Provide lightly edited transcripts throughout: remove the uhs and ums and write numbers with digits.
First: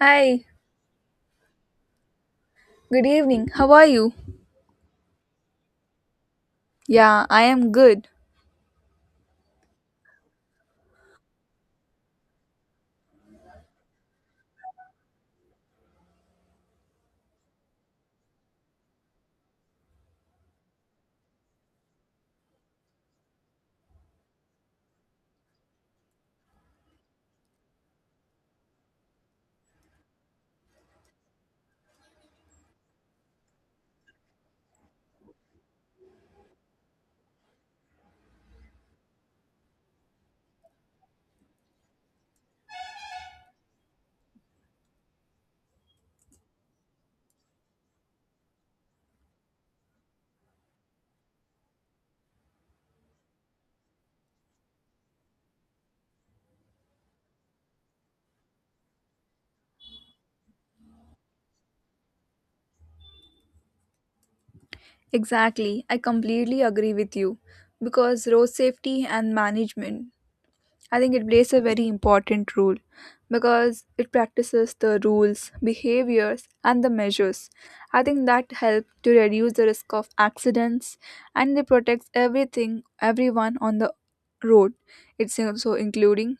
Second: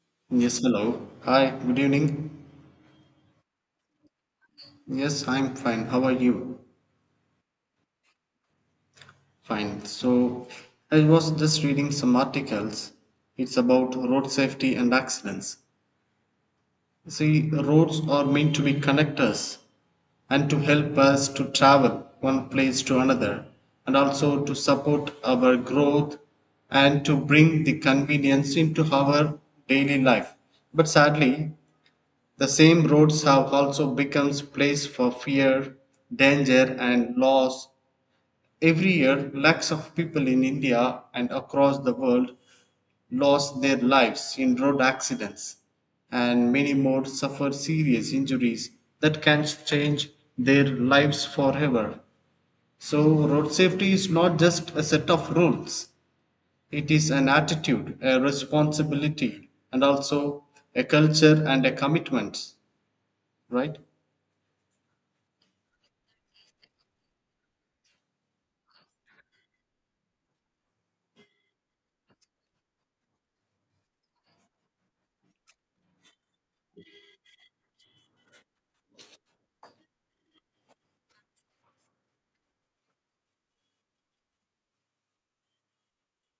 Hi, Yes, hello. Hi, good evening. good evening. How are you? Yes, I'm fine. How are you? Yeah, I am good. Fine. So, I was just reading some articles. It's about road safety and accidents. See, roads are meant to be connectors and to help us to travel one place to another and also to support our growth and to bring the convenience into our daily life. But sadly, the same roads have also become place for fear, danger and loss. Every year lakhs of people in India and across the world lost their lives in road accidents, and many more suffer serious injuries that can change their lives forever. So road safety is not just a set of rules. It is an attitude, a responsibility, and also a culture and a commitment, right? Exactly. I completely agree with you because road safety and management, I think it plays a very important role because it practices the rules, behaviors, and the measures. I think that help to reduce the risk of accidents and it protects everything, everyone on the road. It's also including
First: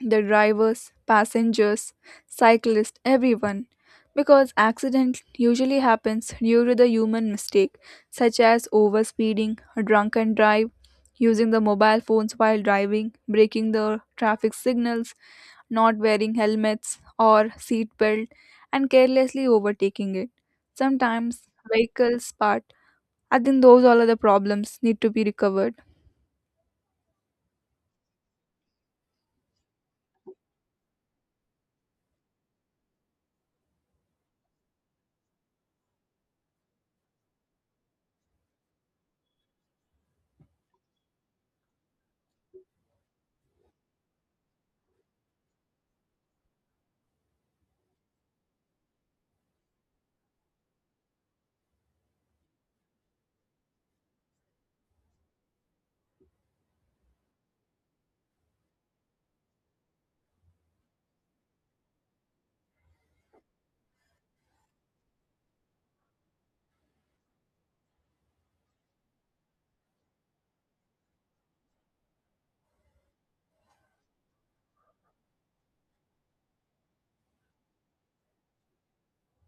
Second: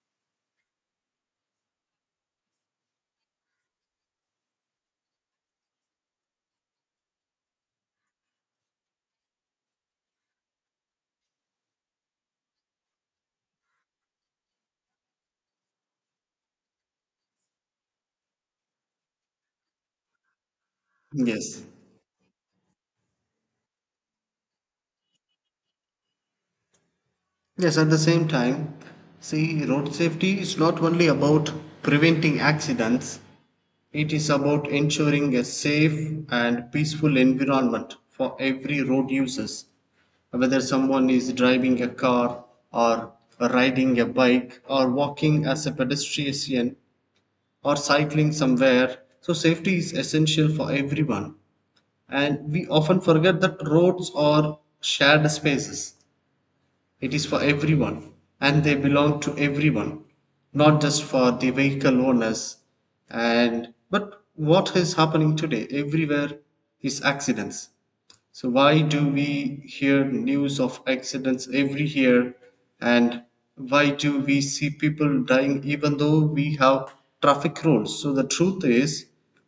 the drivers, passengers, cyclists, everyone. Because accident usually happens due to the human mistake, such as overspeeding, a drunken drive, using the mobile phones while driving, breaking the traffic signals, not wearing helmets or seat belt, and carelessly overtaking it. Sometimes Yes. vehicles part. I think those all are the problems need to be recovered. Yes, at the same time, see, road safety is not only about preventing accidents, it is about ensuring a safe and peaceful environment for every road users, whether someone is driving a car or riding a bike or walking as a pedestrian or cycling somewhere. So, safety is essential for everyone. And we often forget that roads are shared spaces. It is for everyone, and they belong to everyone, not just for the vehicle owners. And but what is happening today everywhere is accidents. So why do we hear news of accidents every year, and why do we see people dying even though we have traffic rules? So the truth is,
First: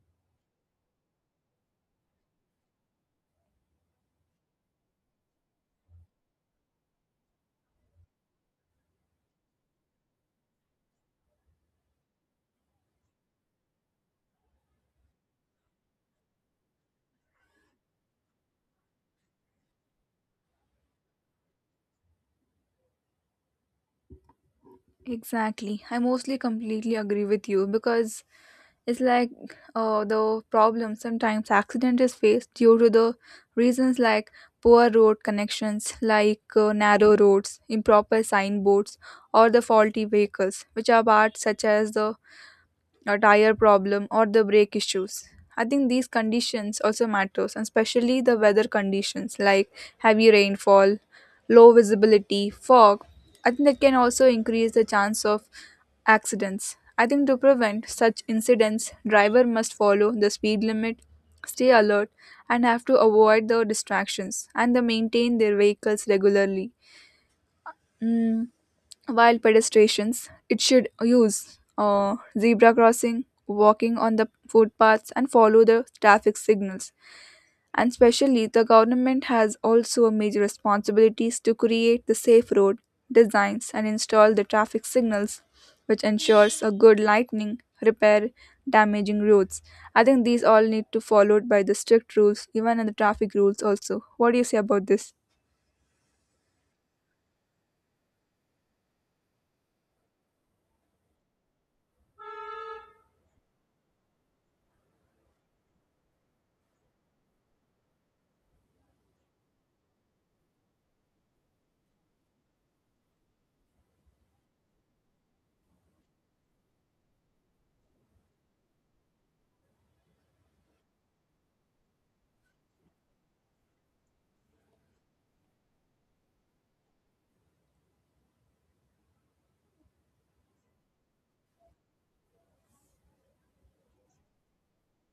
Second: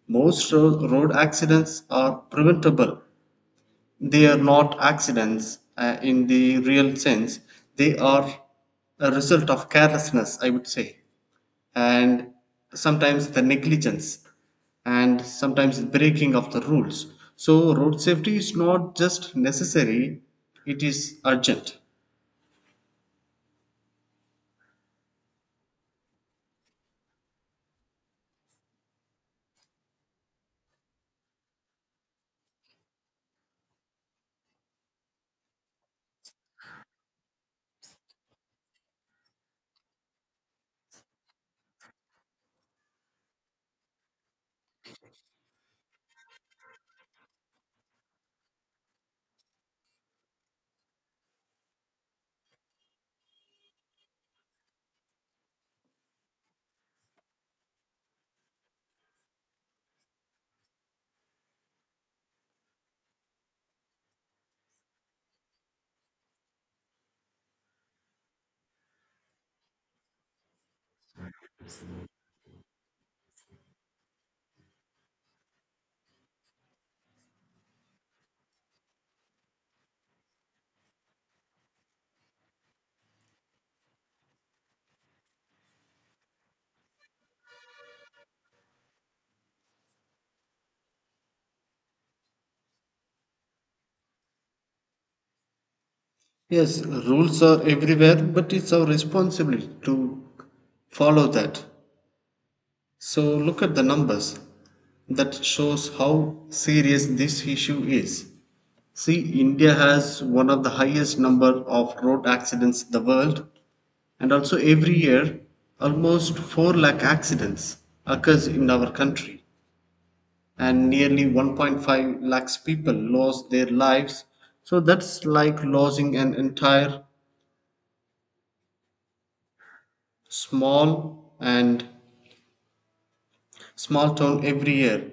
most road accidents are preventable. They are not accidents in the real sense, they are a result of carelessness, I would say, and sometimes the negligence and sometimes breaking of the rules. So, road safety is not just necessary, it is urgent. Exactly. I mostly completely agree with you because it's like the problem sometimes accident is faced due to the reasons like poor road connections like narrow roads improper signboards or the faulty vehicles which are bad such as the a tire problem or the brake issues. I think these conditions also matters, and especially the weather conditions like heavy rainfall, low visibility, fog. I think that can also increase the chance of accidents. I think to prevent such incidents, driver must follow the speed limit, stay alert, and have to avoid the distractions and they maintain their vehicles regularly. Mm, while pedestrians, it should use zebra crossing, walking on the footpaths, and follow the traffic signals. And especially, the government has also a major responsibilities to create the safe road designs and install the traffic signals, which ensures a good lightning repair damaging roads. I think these all need to followed by the strict rules, even in the traffic rules also. What do you say about this? Yes, rules are everywhere, but it's our responsibility to follow that. So look at the numbers that shows how serious this issue is. See, India has one of the highest number of road accidents in the world, and also every year almost 4 lakh accidents occurs in our country and nearly 1.5 lakhs people lost their lives. So that's like losing an entire small and small town every year.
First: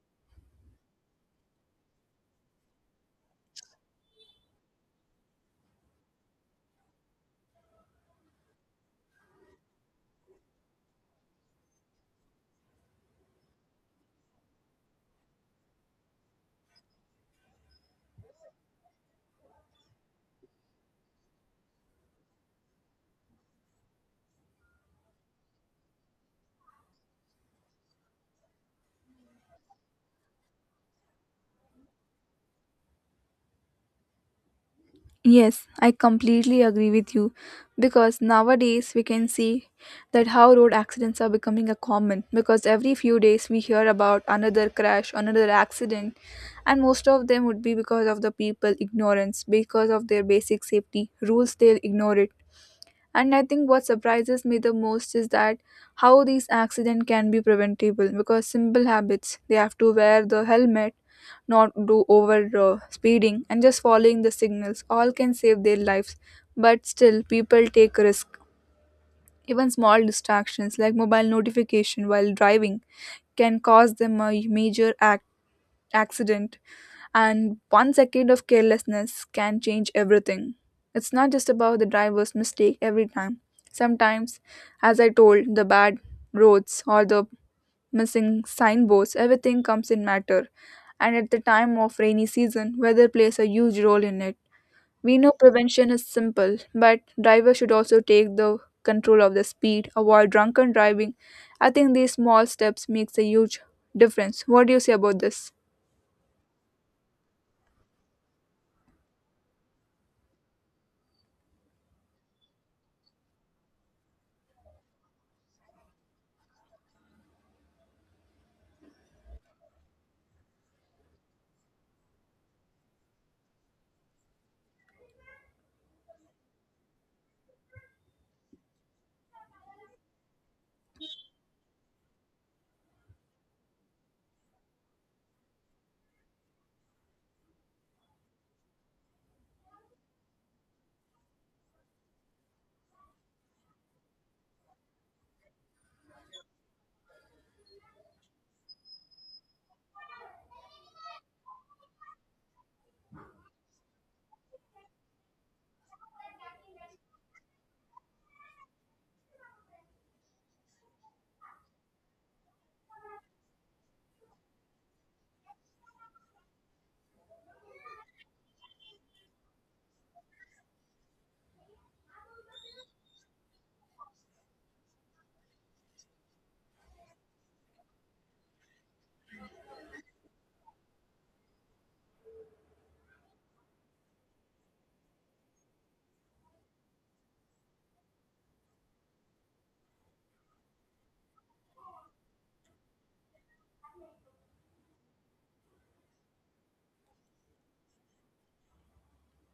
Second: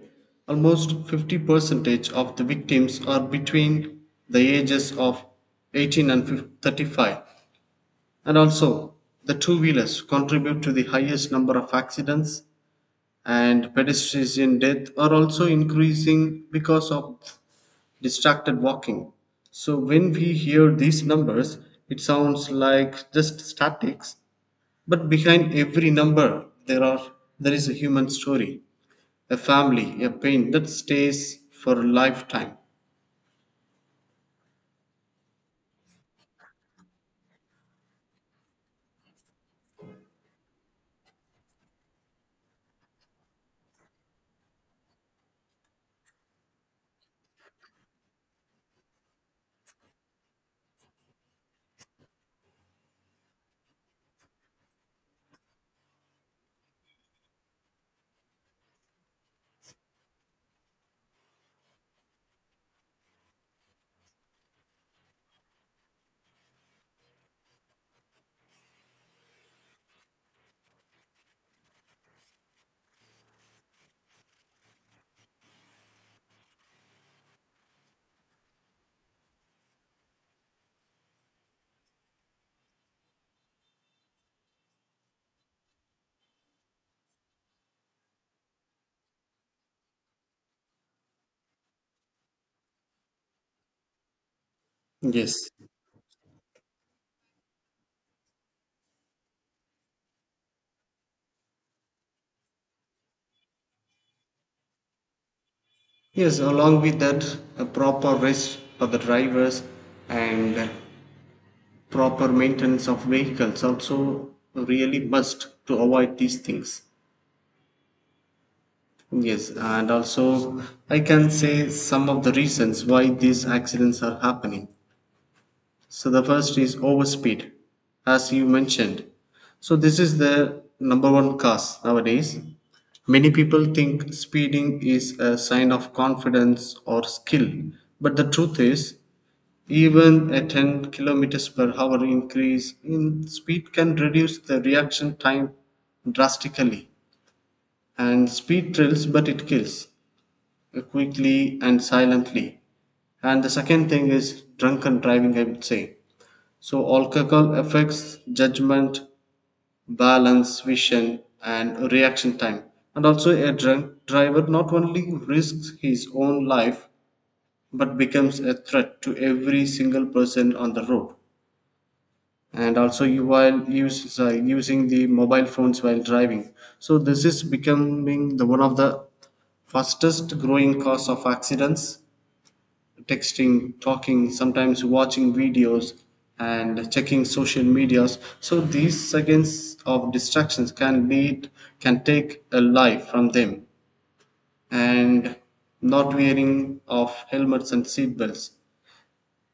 Almost 50 percentage of the victims are between the ages of 18 and 35, and also the two wheelers contribute to the highest number of accidents, and pedestrian death are also increasing because of distracted walking. So when we hear these numbers, it sounds like just statics, but behind every number there are, there is a human story, a family, a pain that stays for a lifetime. Yes, I completely agree with you because nowadays we can see that how road accidents are becoming a common because every few days we hear about another crash, another accident, and most of them would be because of the people ignorance, because of their basic safety rules they'll ignore it, and I think what surprises me the most is that how these accidents can be preventable because simple habits they have to wear the helmet, not do over speeding, and just following the signals all can save their lives. But still, people take risk. Even small distractions like mobile notification while driving can cause them a major accident. And one second of carelessness can change everything. It's not just about the driver's mistake every time. Sometimes, as I told, the bad roads or the missing signboards, everything comes in matter. And at the time of rainy season, weather plays a huge role in it. We know Yes. prevention is simple, but drivers should also take the control of the speed, avoid drunken driving. I think these small steps makes a huge difference. What do you say about this? Yes, along with that, a proper rest for the drivers and proper maintenance of vehicles also really must to avoid these things. Yes, and also I can say some of the reasons why these accidents are happening. So the first is overspeed, as you mentioned. So this is the number one cause nowadays. Many people think speeding is a sign of confidence or skill, but the truth is, even a 10 kilometers per hour increase in speed can reduce the reaction time drastically, and speed thrills but it kills quickly and silently. And the second thing is drunken driving, I would say. So alcohol affects judgment, balance, vision, and reaction time, and also a drunk driver not only risks his own life but becomes a threat to every single person on the road. And also you while use, using the mobile phones while driving, so this is becoming the one of the fastest growing cause of accidents. Texting, talking, sometimes watching videos and checking social medias. So these seconds of distractions can lead, can take a life from them. And not wearing of helmets and seatbelts.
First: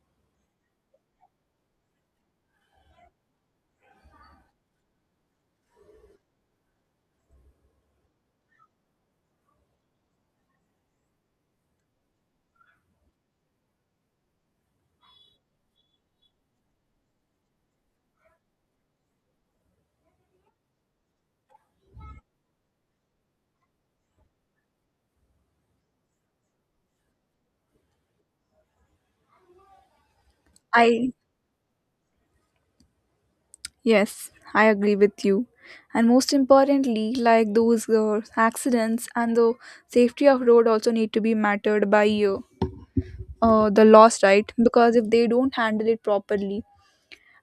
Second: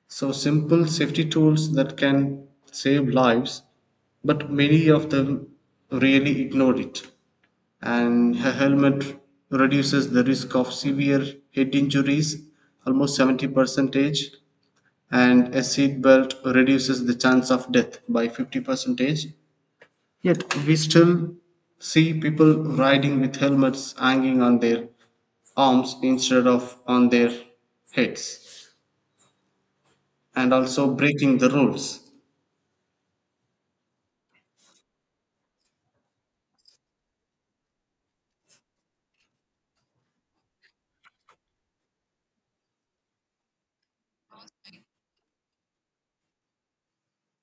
So simple safety tools that can save lives, but many of them really ignored it. And a helmet reduces the risk of severe head injuries almost 70 percentage, and a seat belt reduces the chance of death by 50 percentage. Yet we still see people riding with helmets hanging on their arms instead of on their heads. And also I breaking the rules. Yes, I agree with you. And most importantly, like those accidents and the safety of road also need to be mattered by the laws, right? Because if they don't handle it properly,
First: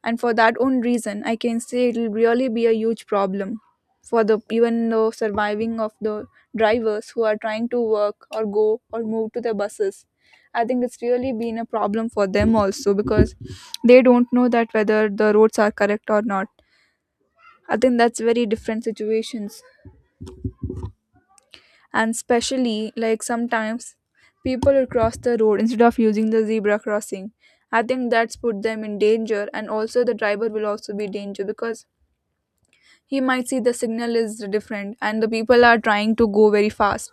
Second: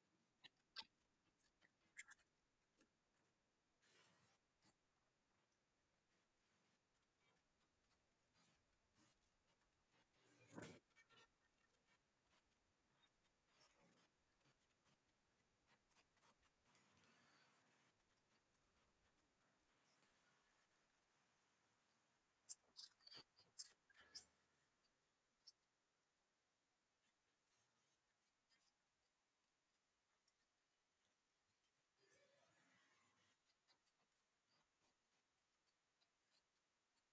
and for that own reason, I can say it will really be a huge problem for the even the surviving of the drivers who are trying to work or go or move to the buses. I think it's really been a problem for them also because they don't know that whether the roads are correct or not. I think that's very different situations. And especially like sometimes people will cross the road instead of using the zebra crossing. I think that's put them in danger and also the driver will also be danger because he might see the signal is different and the people are trying to go very fast.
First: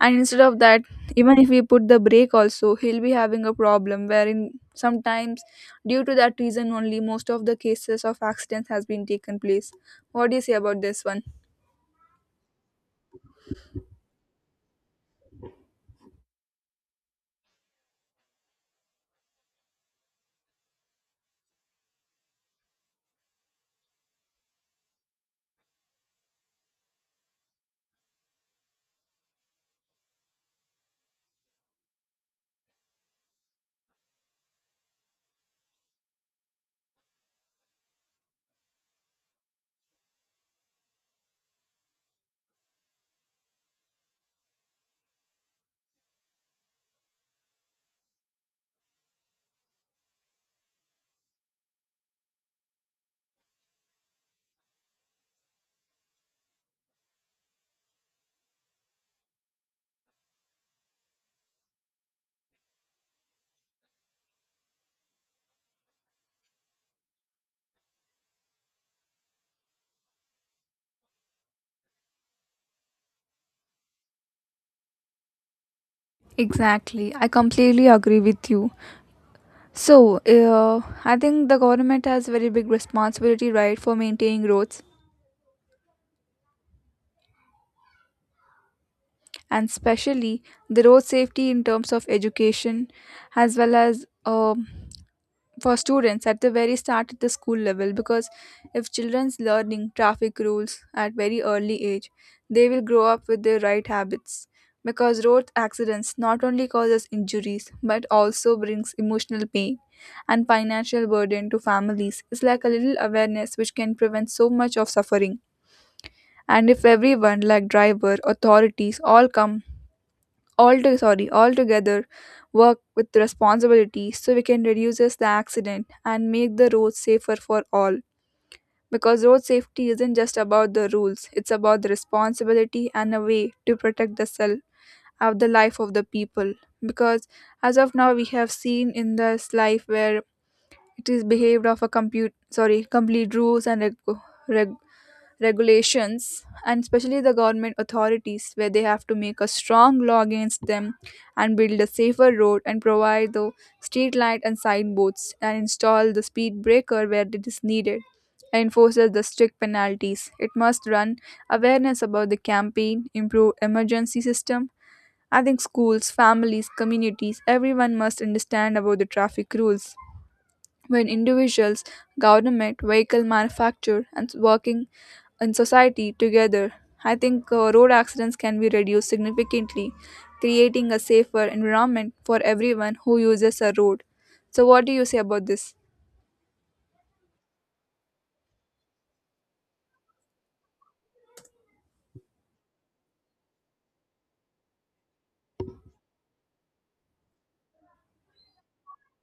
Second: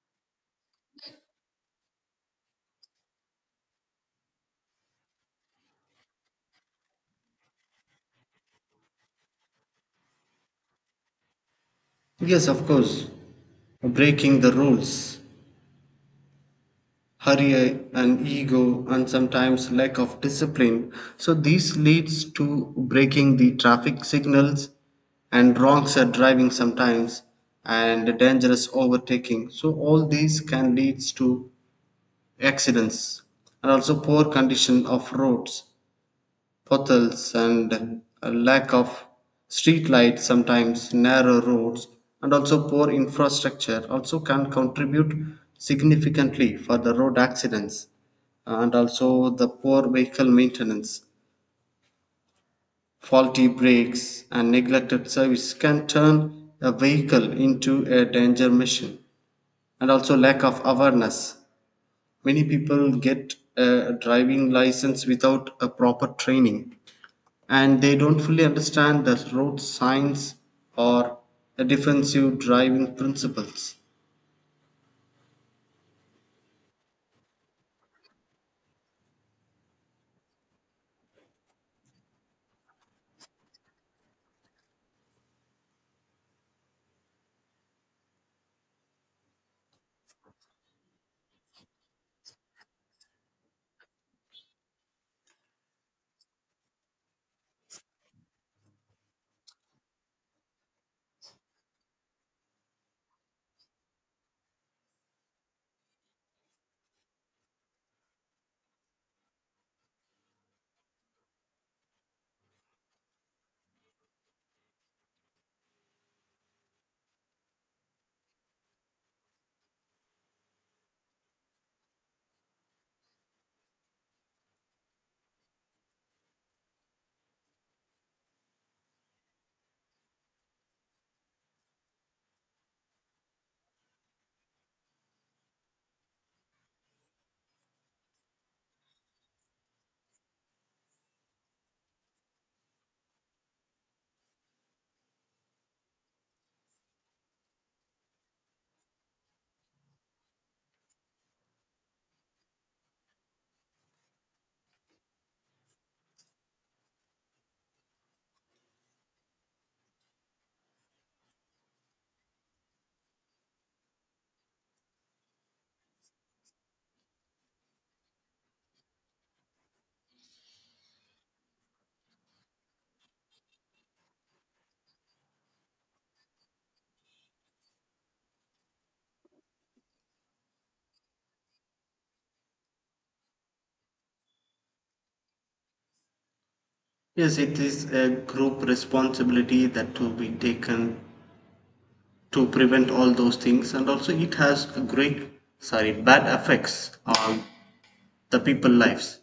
And instead of that, even if we put the brake also, he'll be having a problem wherein sometimes due to that reason only most of the cases of accidents has been taken place. What do you say about this one? Yes, of course. Breaking the rules, hurry and ego and sometimes lack of discipline. So this leads to breaking the traffic signals, and wrong set driving sometimes, and dangerous overtaking. So all these can leads to accidents. And also poor condition of roads, potholes and a lack of street lights, sometimes narrow roads, and also poor infrastructure also can contribute significantly for the road accidents. And also the poor vehicle maintenance, faulty brakes and neglected service can turn a vehicle into a danger machine. And also lack of awareness. Many people get a driving license without a proper training, and they don't fully understand the road signs or the defensive driving principles. Exactly, I completely agree with you. So, I think the government has very big responsibility, right, for maintaining roads and especially the road safety in terms of education as well as for students at the very start at the school level, because if children's learning traffic rules at very early age they will grow up with the right habits, because road accidents not only causes injuries but also brings emotional pain and financial burden to families. It's like a little awareness which can prevent so much of suffering, and if everyone like driver authorities all come all to, sorry altogether work with responsibility so we can reduce the accident and make the roads safer for all, because road safety isn't just about the rules, it's about the responsibility and a way to protect the self of the life of the people, because as of now we have seen in this life where it is behaved of a compute sorry complete rules and reg- regulations, and especially the government authorities where they have to make a strong law against them and build a safer road and provide the street light and signboards and install the speed breaker where it is needed and enforces the strict penalties. It must run awareness about the campaign, improve emergency system. I think schools, families, communities, everyone must understand about the traffic rules. When individuals, government, vehicle manufacturer, and working in society together, I think road accidents can be reduced significantly, creating a safer environment for everyone who uses a road. So, what do you say about this? Yes, it is a group responsibility that to be taken to prevent all those things, and also it has a great, sorry, bad effects on the people lives.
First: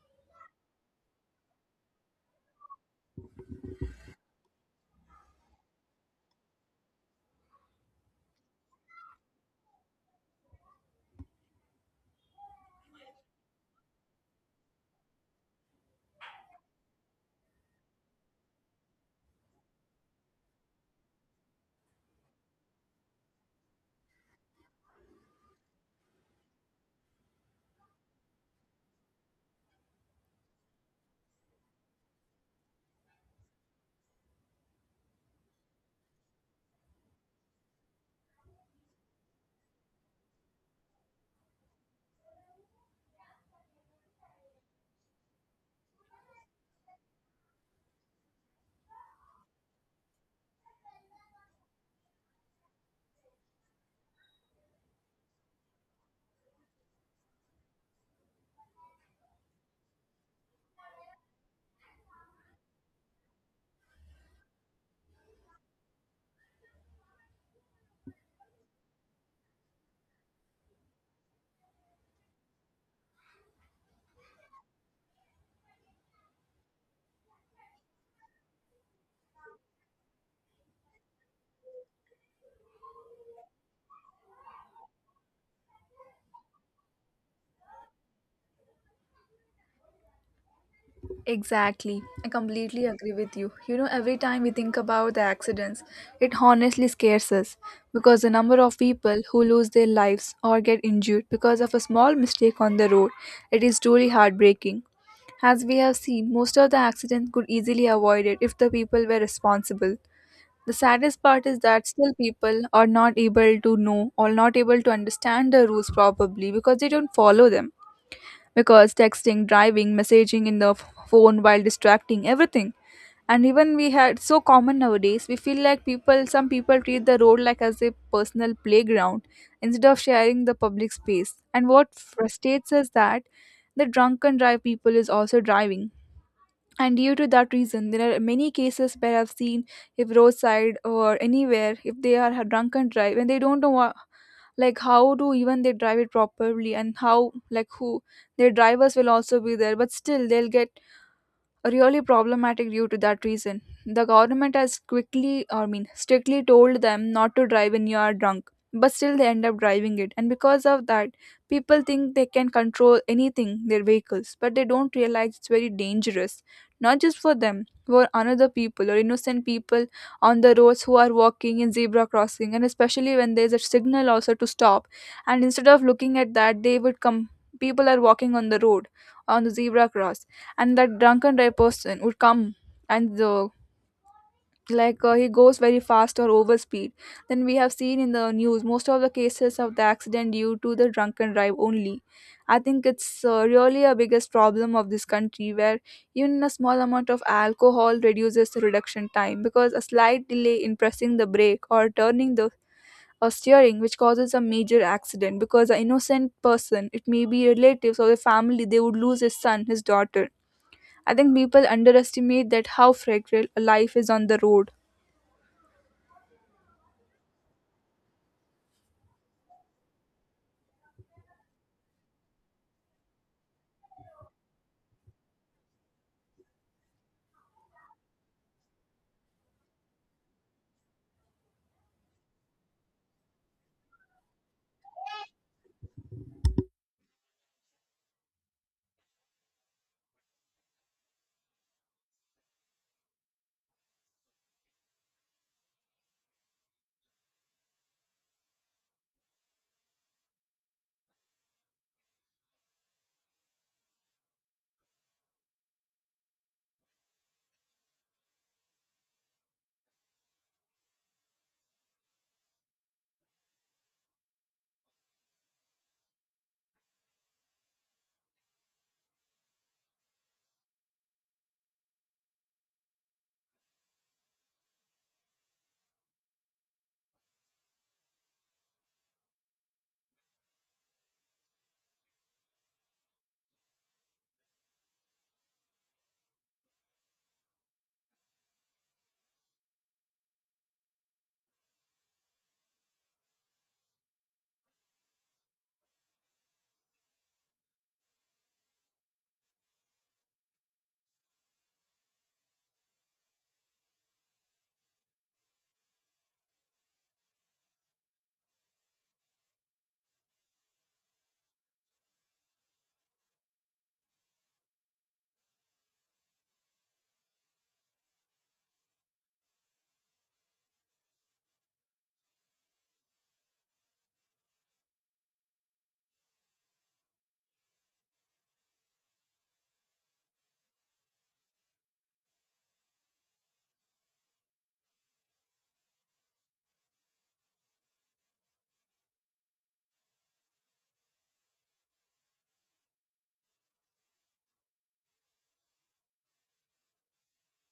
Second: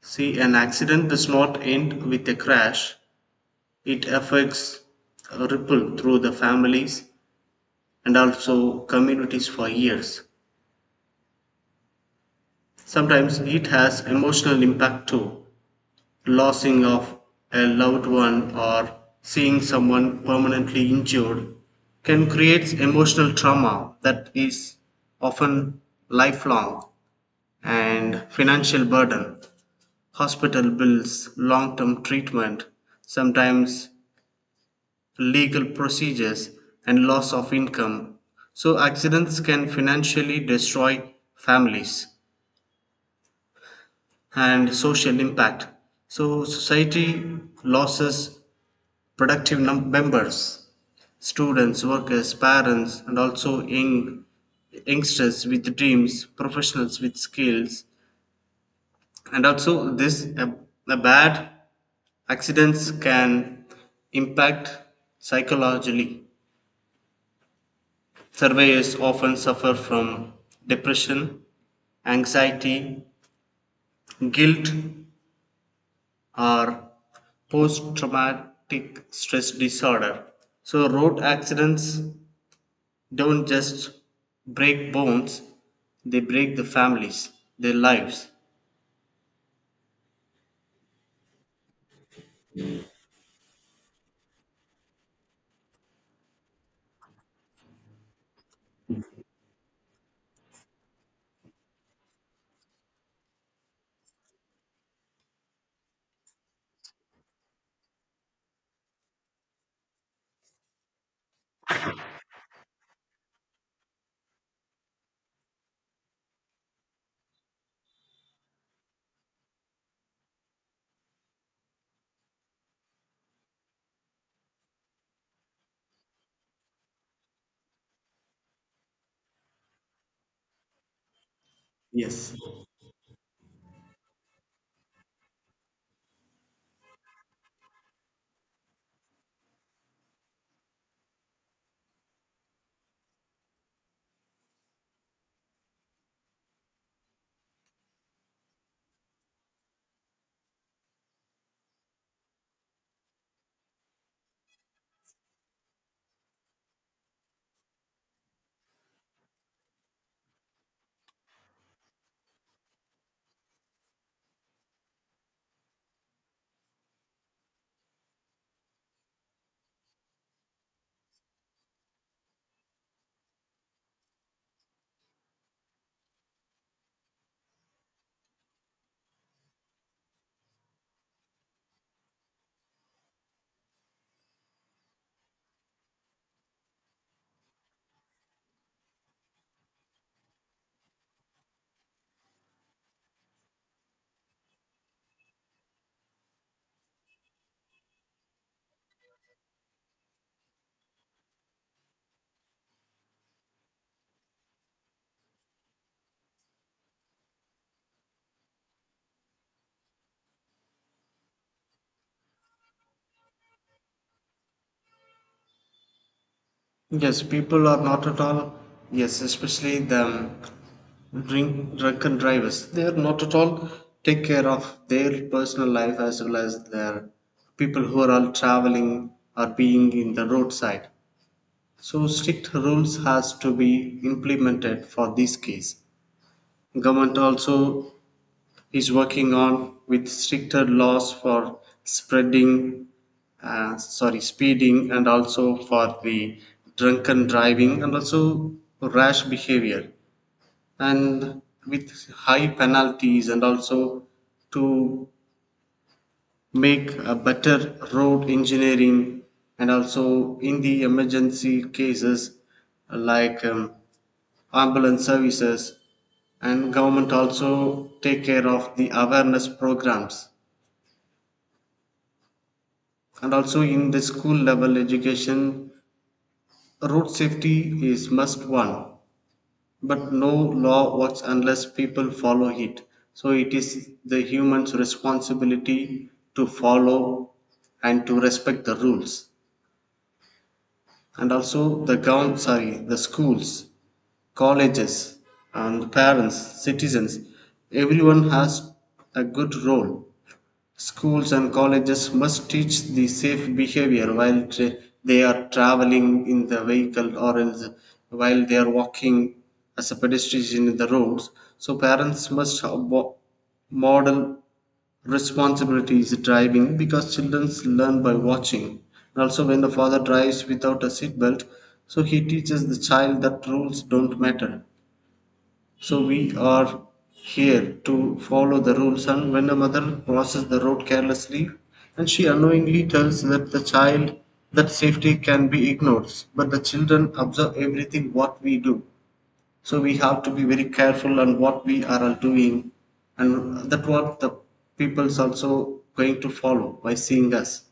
See, an accident does not end with a crash; it affects a ripple through the families and also communities for years. Sometimes it has emotional impact too. Losing of a loved one or seeing someone permanently injured can create emotional trauma that is often lifelong. And financial burden, hospital bills, long term treatment, sometimes legal procedures, and loss of income. So, accidents can financially destroy families. And social impact. So, society loses productive members, students, workers, parents, and also youngsters with dreams, professionals with skills. And also this a bad accidents can impact psychologically. Surveyors often suffer from depression, anxiety, guilt, or post traumatic stress disorder. So, road accidents don't just break bones, they break the families, their lives. Exactly. I completely agree with you. Every time we think about the accidents, it honestly scares us because the number of people who lose their lives or get injured because of a small mistake on the road, it is truly heartbreaking. As we have seen, most of the accidents could easily avoided if the people were responsible. The saddest part is that still people are not able to know or not able to understand the rules probably because they don't follow them. Because texting, driving, messaging in the phone while distracting, everything. And even we had so common nowadays, we feel like people some people treat the road like as a personal playground instead of sharing the public space. And what Yes. frustrates us that the drunken drive people is also driving, and due to that reason there are many cases where I've seen, if roadside or anywhere if they are a drunken drive and they don't know what, like how to even they drive it properly, and how like who their drivers will also be there but still they'll get really problematic due to that reason. The government has quickly, I mean, strictly told them not to drive when you are drunk, but still they end up driving it. And because of that, people think they can control anything, their vehicles, but they don't realize it's very dangerous, not just for them, for another people or innocent people on the roads who are walking in zebra crossing, and especially when there's a signal also to stop. And instead of looking at that, they would come. People are walking on the road, on the zebra crossing, and that drunken drive person would come, and the like he goes very fast or over speed. Then we have seen in the news most of the cases of the accident due to the drunken drive only. I think it's really a biggest problem of this country where even a small amount of alcohol reduces the reduction time, because a slight delay in pressing the brake or turning the or steering which causes a major accident, because an innocent person, it may be relatives or a family, they would lose his son his daughter. I think people underestimate that how fragile a life is on the road. Yes, people are not at all, yes, especially the drunken drivers, they are not at all take care of their personal life as well as their people who are all traveling or being in the roadside. So strict rules has to be implemented for this case. Government also is working on with stricter laws for speeding, and also for the drunken driving and also rash behavior, and with high penalties and also to make a better road engineering, and also in the emergency cases like. Ambulance services, and government also take care of the awareness programs and also in the school level education. Road safety is must one, but no law works unless people follow it. So it is the human's responsibility to follow and to respect the rules. And also the government sorry the schools, colleges and parents, citizens, everyone has a good role. Schools and colleges must teach the safe behavior while they are traveling in the vehicle or else while they are walking as a pedestrian in the roads. So parents must model responsibilities driving because children learn by watching. And also when the father drives without a seatbelt, so he teaches the child that rules don't matter. So we are here to follow the rules. And when a mother crosses the road carelessly, and she unknowingly tells that the child that safety can be ignored, but the children observe everything what we do. So we have to be very careful on what we are doing, and that what the people's also going to follow by seeing us.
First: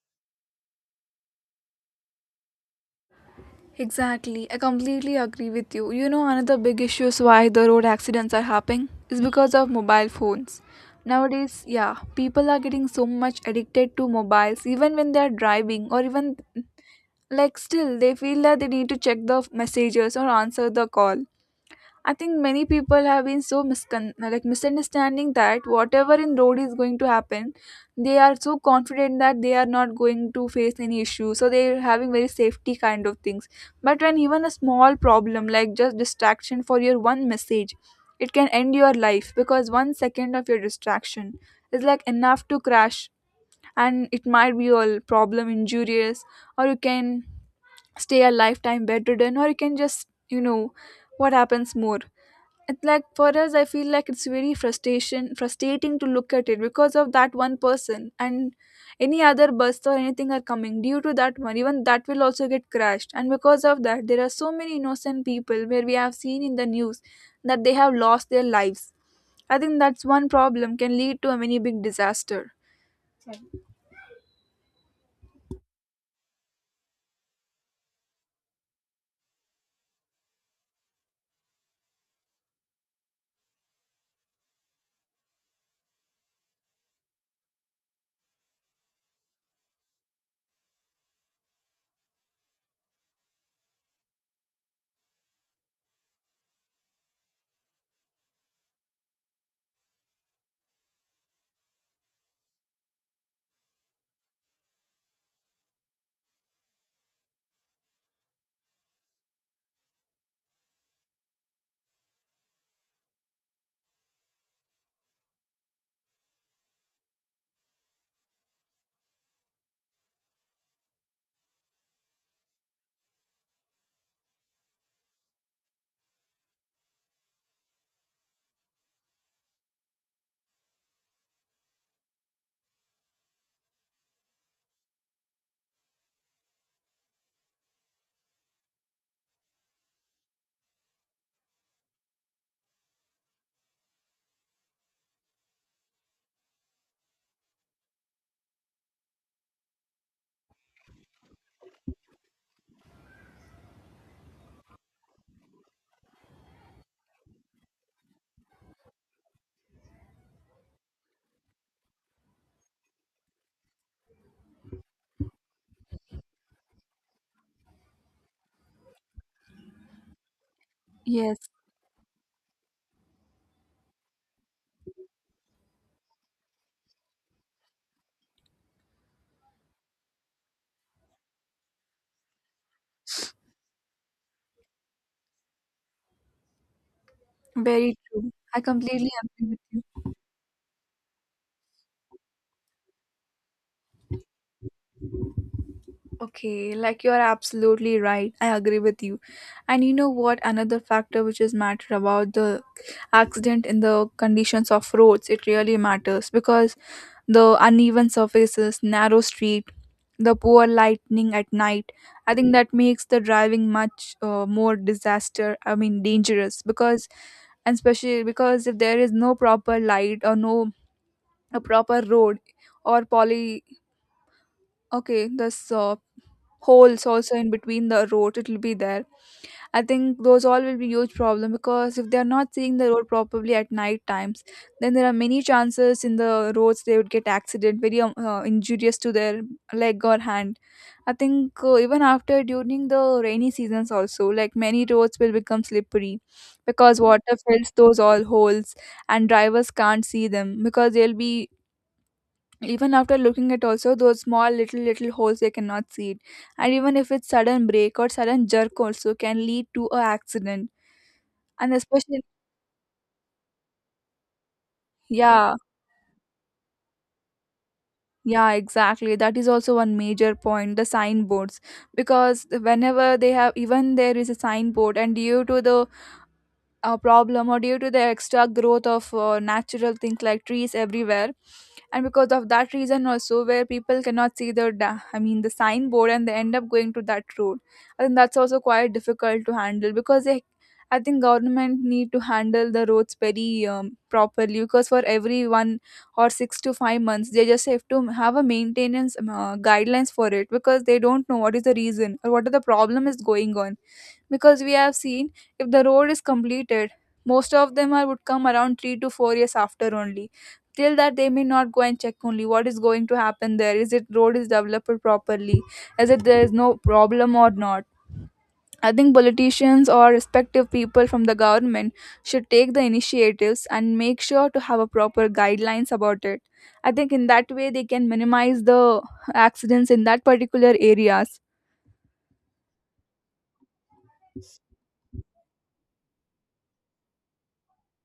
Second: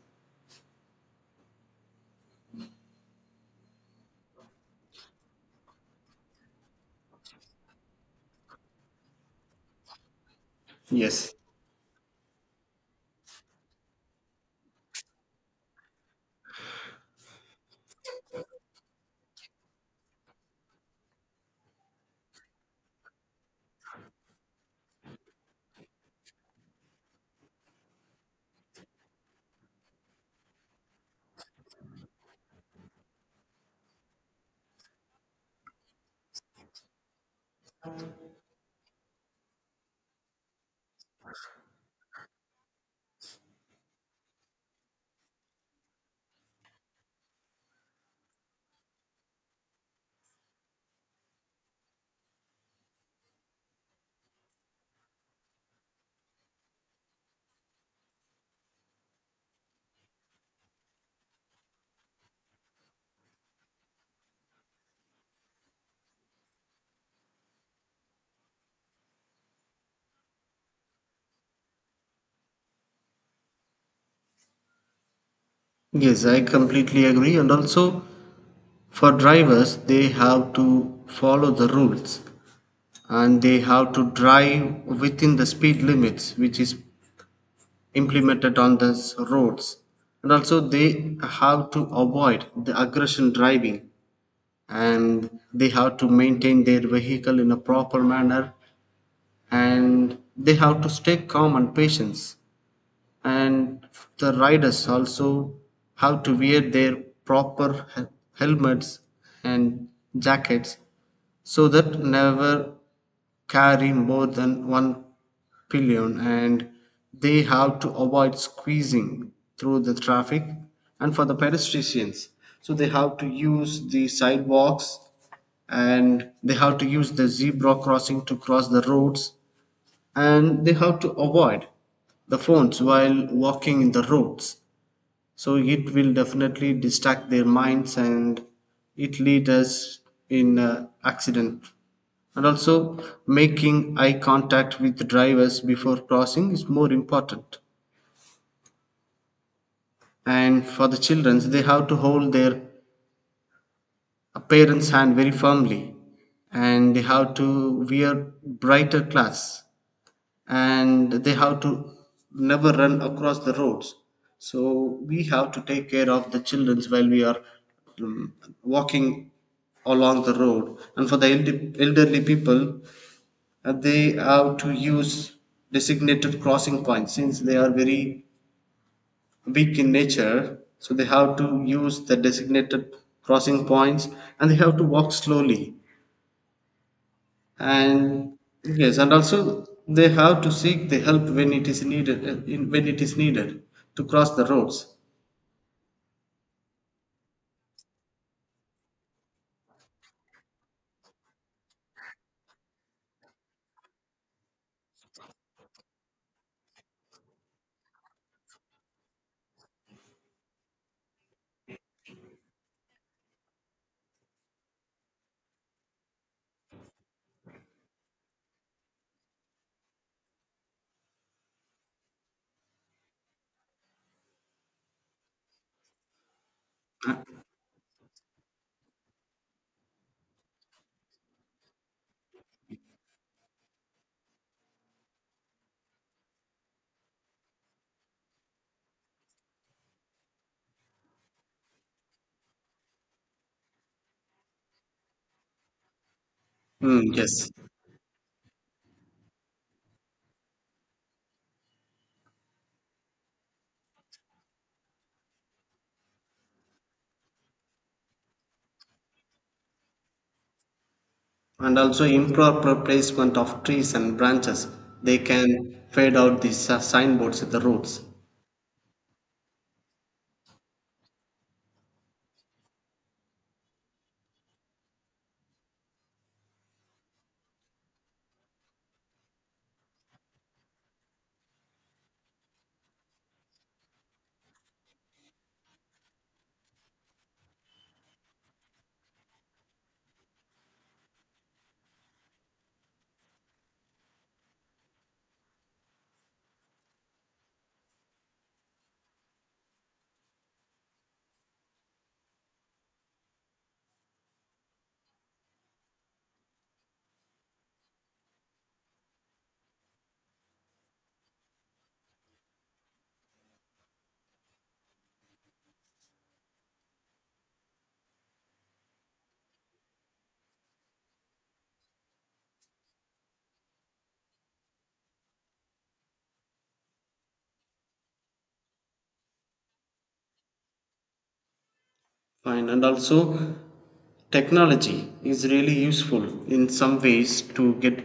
Exactly. I completely agree with you. Another big issue is why the road accidents are happening is because of mobile phones. Yes. Nowadays, yeah, people are getting so much addicted to mobiles even when they are driving or even like still they feel that they need to check the messages or answer the call. I think many people have been so misunderstanding that whatever in road is going to happen, they are so confident that they are not going to face any issue. So they are having very safety kind of things. But when even a small problem like just distraction for your one message, it can end your life because 1 second of your distraction is like enough to crash, and it might be your problem injurious, or you can stay a lifetime bedridden, or you can just you know what happens more. It, like for us, I feel like it's very frustration frustrating to look at it because of that one person, and any other bus or anything are coming due to that one, even that will also get crashed. And because of that, there are so many innocent people where we have seen in the news that they have lost their lives. I think that's one problem can lead to a many big disaster. Yes, I completely agree. And also, for drivers, they have to follow the rules, and they have to drive within the speed limits which is implemented on those roads. And also they have to avoid the aggression driving, and they have to maintain their vehicle in a proper manner, and they have to stay calm and patience. And the riders also have to wear their proper helmets and jackets, so that never carry more than one pillion, and they have to avoid squeezing through the traffic. And for the pedestrians, so they have to use the sidewalks, and they have to use the zebra crossing to cross the roads, and they have to avoid the phones while walking in the roads. So it will definitely distract their minds and it leads us in accident. And also making eye contact with the drivers before crossing is more important. And for the children, they have to hold their parents hand very firmly, and they have to wear brighter clothes, and they have to never run across the roads. So we have to take care of the children while we are um, walking along the road. And for the Yes, elderly people, they have to use designated crossing points since they are very weak in nature, so they have to use the designated crossing points, and they have to walk slowly. very true, And I yes, completely and agree with also you. they have to seek the help when it is needed when it is needed to cross the roads. Okay, like you are absolutely right. I agree with you. And you know what? Another factor which is matter about the accident in the conditions of roads, it really matters because the uneven surfaces, narrow street, the poor lightning at night, I think that makes the driving much more disaster I mean dangerous, because, and especially because, if there is no proper light or no a proper road or poly okay, this holes also in between the road, it will be there. I think those all will be huge problem, because if they are not seeing the road properly at night times, then there are many chances in the roads they would get accident, very injurious to their leg or hand. I think even after during the rainy seasons also, like many roads will become slippery because Mm, water yes. fills those all holes, and drivers can't see them because they'll be, even after looking at also those small little little holes, they cannot see it. And even if it's sudden break or sudden jerk also can lead to a accident, and And also especially, improper placement of trees and branches, they yeah, can fade out the signboards at the roads. yeah, exactly, that is also one major point, the signboards. Because whenever they have, even there is a signboard, and due to the a problem or due to the extra growth of natural things like trees everywhere, and because of that reason also, where people cannot see the da- I mean the signboard and they end up going to that road. I think that's also quite difficult to handle because they, I think government need to handle the roads very properly, because for every 1 or 6 to 5 months they just have to have a maintenance guidelines for it, because they don't know what is the reason or what are the problem is going on. Because we have seen, if the road is completed, most of them are would come around 3 to 4 years after only. Till that they may not go and check only what is going to happen, there is it road is developed properly, is it there is no problem or not. I think politicians or respective people from the government should take the initiatives and make sure to have a proper guidelines about it. I think in that way they can minimize the accidents in that particular areas. Fine. And also technology is really useful in some ways to get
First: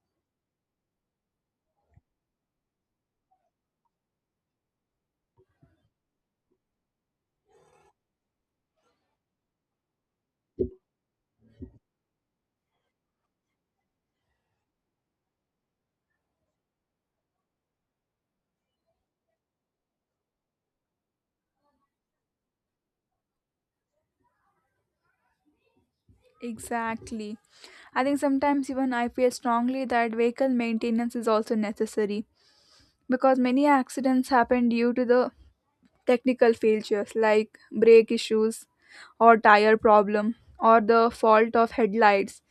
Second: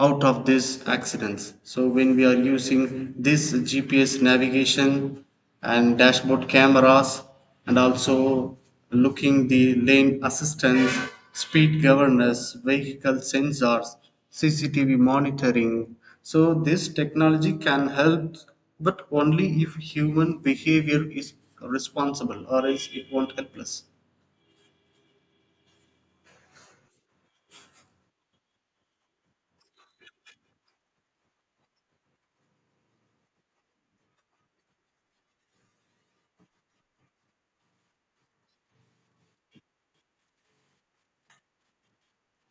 out of these accidents. So when we are using this GPS navigation and dashboard cameras, and also looking the lane assistance, speed governance, vehicle sensors, CCTV monitoring. So this technology can help, but only if human behavior is responsible or else it won't help us. Exactly. I think sometimes even I feel strongly that vehicle maintenance is also necessary, because many accidents happen due to the technical failures like brake issues or tire problem or the fault of headlights.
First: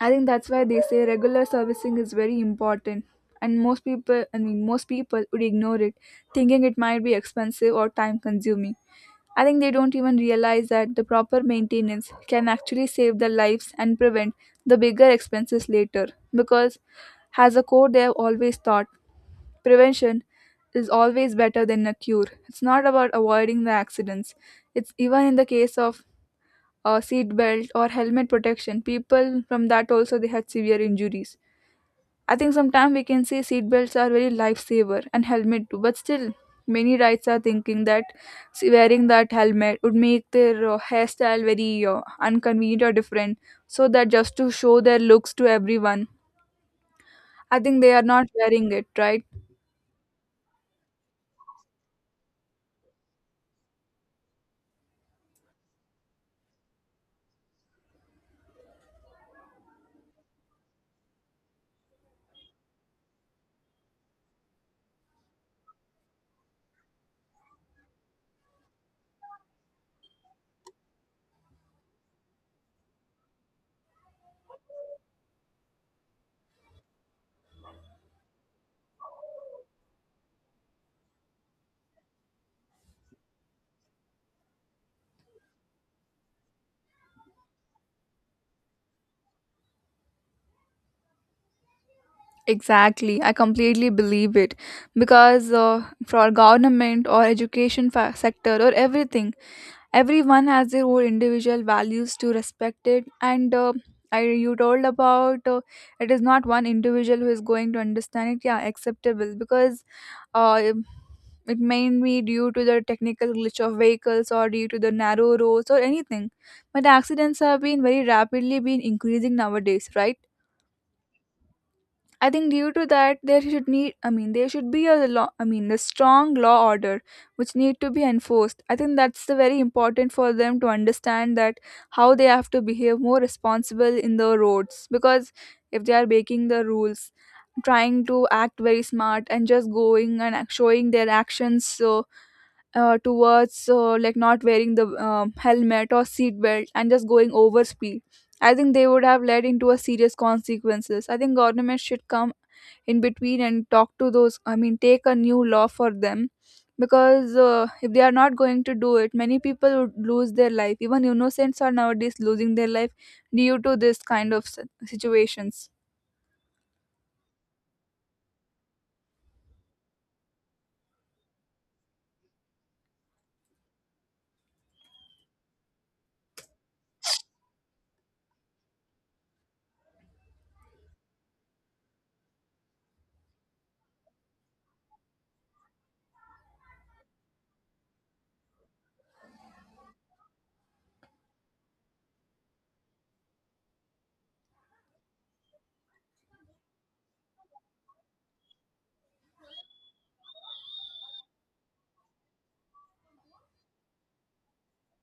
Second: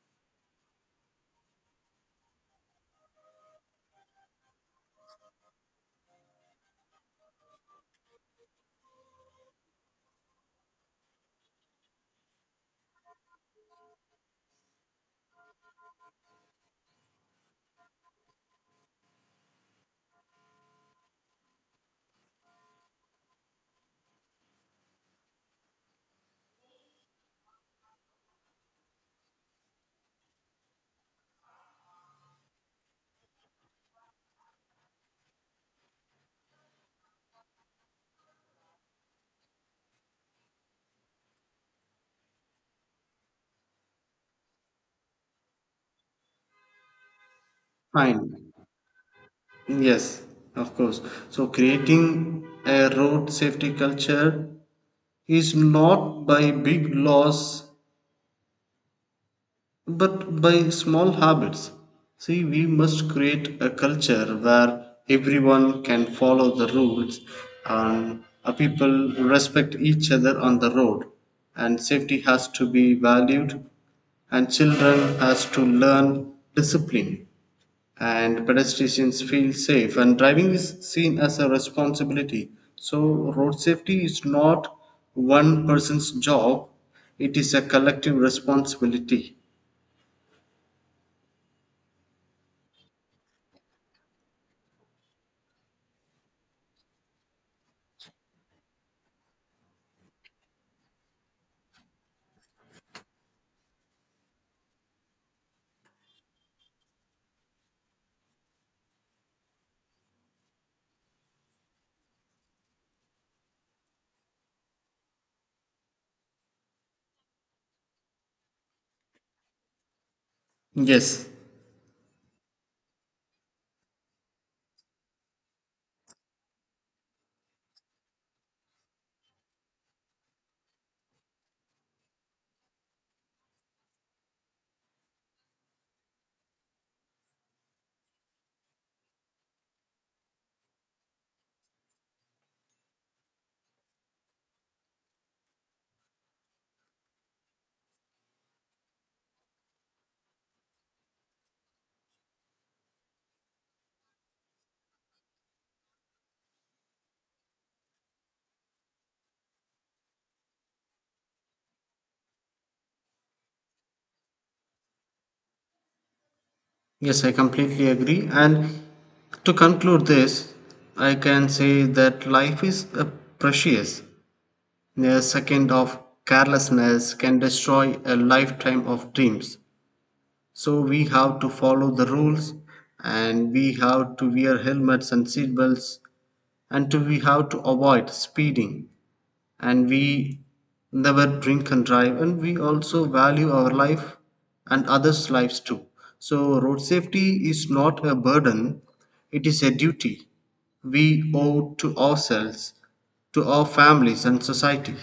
I think that's why they say regular servicing is very important, and most people would ignore it, thinking it might be expensive or time consuming. I think they don't even realize that the proper maintenance can actually save their lives and prevent the bigger expenses later, because, as a core, they have always thought prevention is always better than a cure. It's not about avoiding the accidents. It's even in the case of a seat belt or helmet protection, people from that also they had severe injuries. I think sometimes we can say seat belts are very lifesaver and helmet too, but still many rides are thinking that, see, wearing that helmet would make their hairstyle very inconvenient or different, so that just to show their looks to everyone. I think they are not Fine. wearing it, right? Yes, of course. So, creating a road safety culture is not by big laws but by small habits. See, we must create a culture where everyone can follow the rules, and people respect each other on the road, and safety has to be valued, and children has to learn discipline, and pedestrians feel safe, and driving is seen as a responsibility. So road safety is not one person's job, it is a collective responsibility. Exactly, I completely believe it, because for government or education sector or everything, everyone has their own individual values to respect it, and you told about it is not one individual who is going to understand it, yeah, acceptable, because uh, it it may be due to the technical glitch of vehicles or due to the narrow roads or anything, but accidents have been very rapidly been increasing nowadays, right? Yes. I think due to that there should need, I mean there should be a law, I mean the strong law order which need to be enforced. I think that's the very important for them to understand that how they have to behave more responsible in the roads, because if they are breaking the rules, trying to act very smart and just going and showing their actions, so towards like not wearing the helmet or seat belt and just going over speed, I think they would have led into a serious consequences. I think government should come in between and talk to those, I mean take a new law for them, because if they are not going to do it, many people would lose their life, even innocents are nowadays losing their life due to this kind of situations. Yes, I completely agree. And to conclude this, I can say that life is a precious. A second of carelessness can destroy a lifetime of dreams. So we have to follow the rules, and we have to wear helmets and seat belts, and to we have to avoid speeding, and we never drink and drive, and we also value our life and others lives too. So road safety is not a burden, it is a duty we owe to ourselves, to our families and society.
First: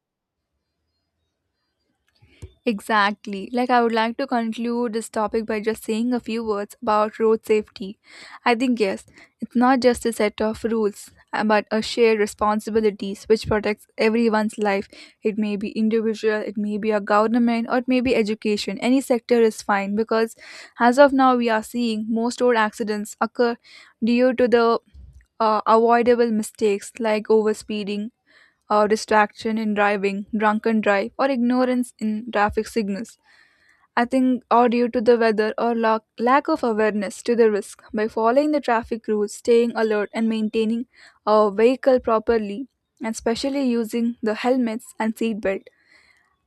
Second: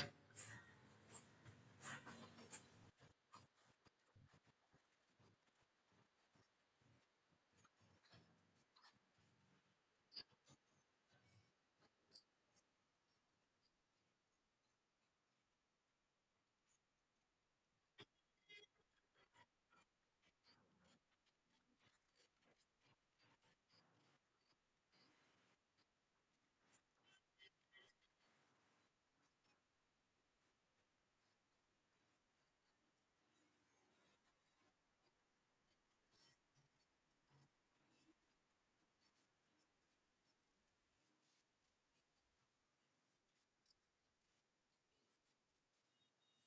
Exactly. Like, I would like to conclude this topic by just saying a few words about road safety. I think, yes, it's not just a set of rules, but a shared responsibilities which protects everyone's life. It may be individual, it may be a government, or it may be education. Any sector is fine, because, as of now, we are seeing most road accidents occur due to the avoidable mistakes like overspeeding or distraction in driving, drunken drive, or ignorance in traffic signals. I think, or due to the weather or lack of awareness to the risk. By following the traffic rules, staying alert, and maintaining our vehicle properly, and especially using the helmets and seatbelt,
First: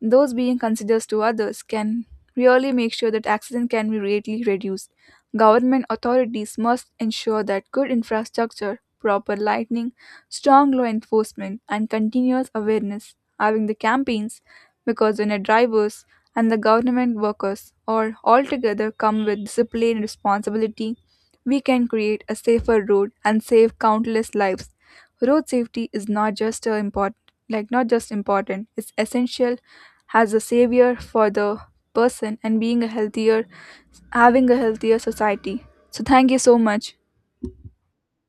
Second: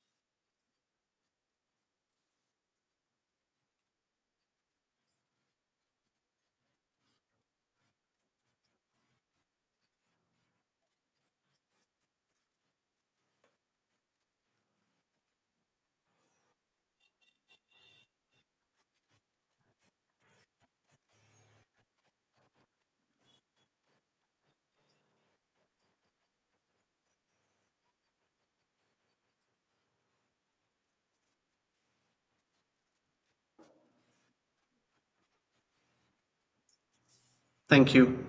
those being considered to others can really make sure that accident can be greatly reduced. Government authorities must ensure that good infrastructure, proper lighting, strong law enforcement, and continuous awareness. Having the campaigns, because when the drivers and the government workers are all together come with discipline and responsibility, we can create a safer road and save countless lives. Road safety is not just a import, like not just important, it's essential as a savior for the person, and being a healthier having a healthier society. So thank you so much. Thank you.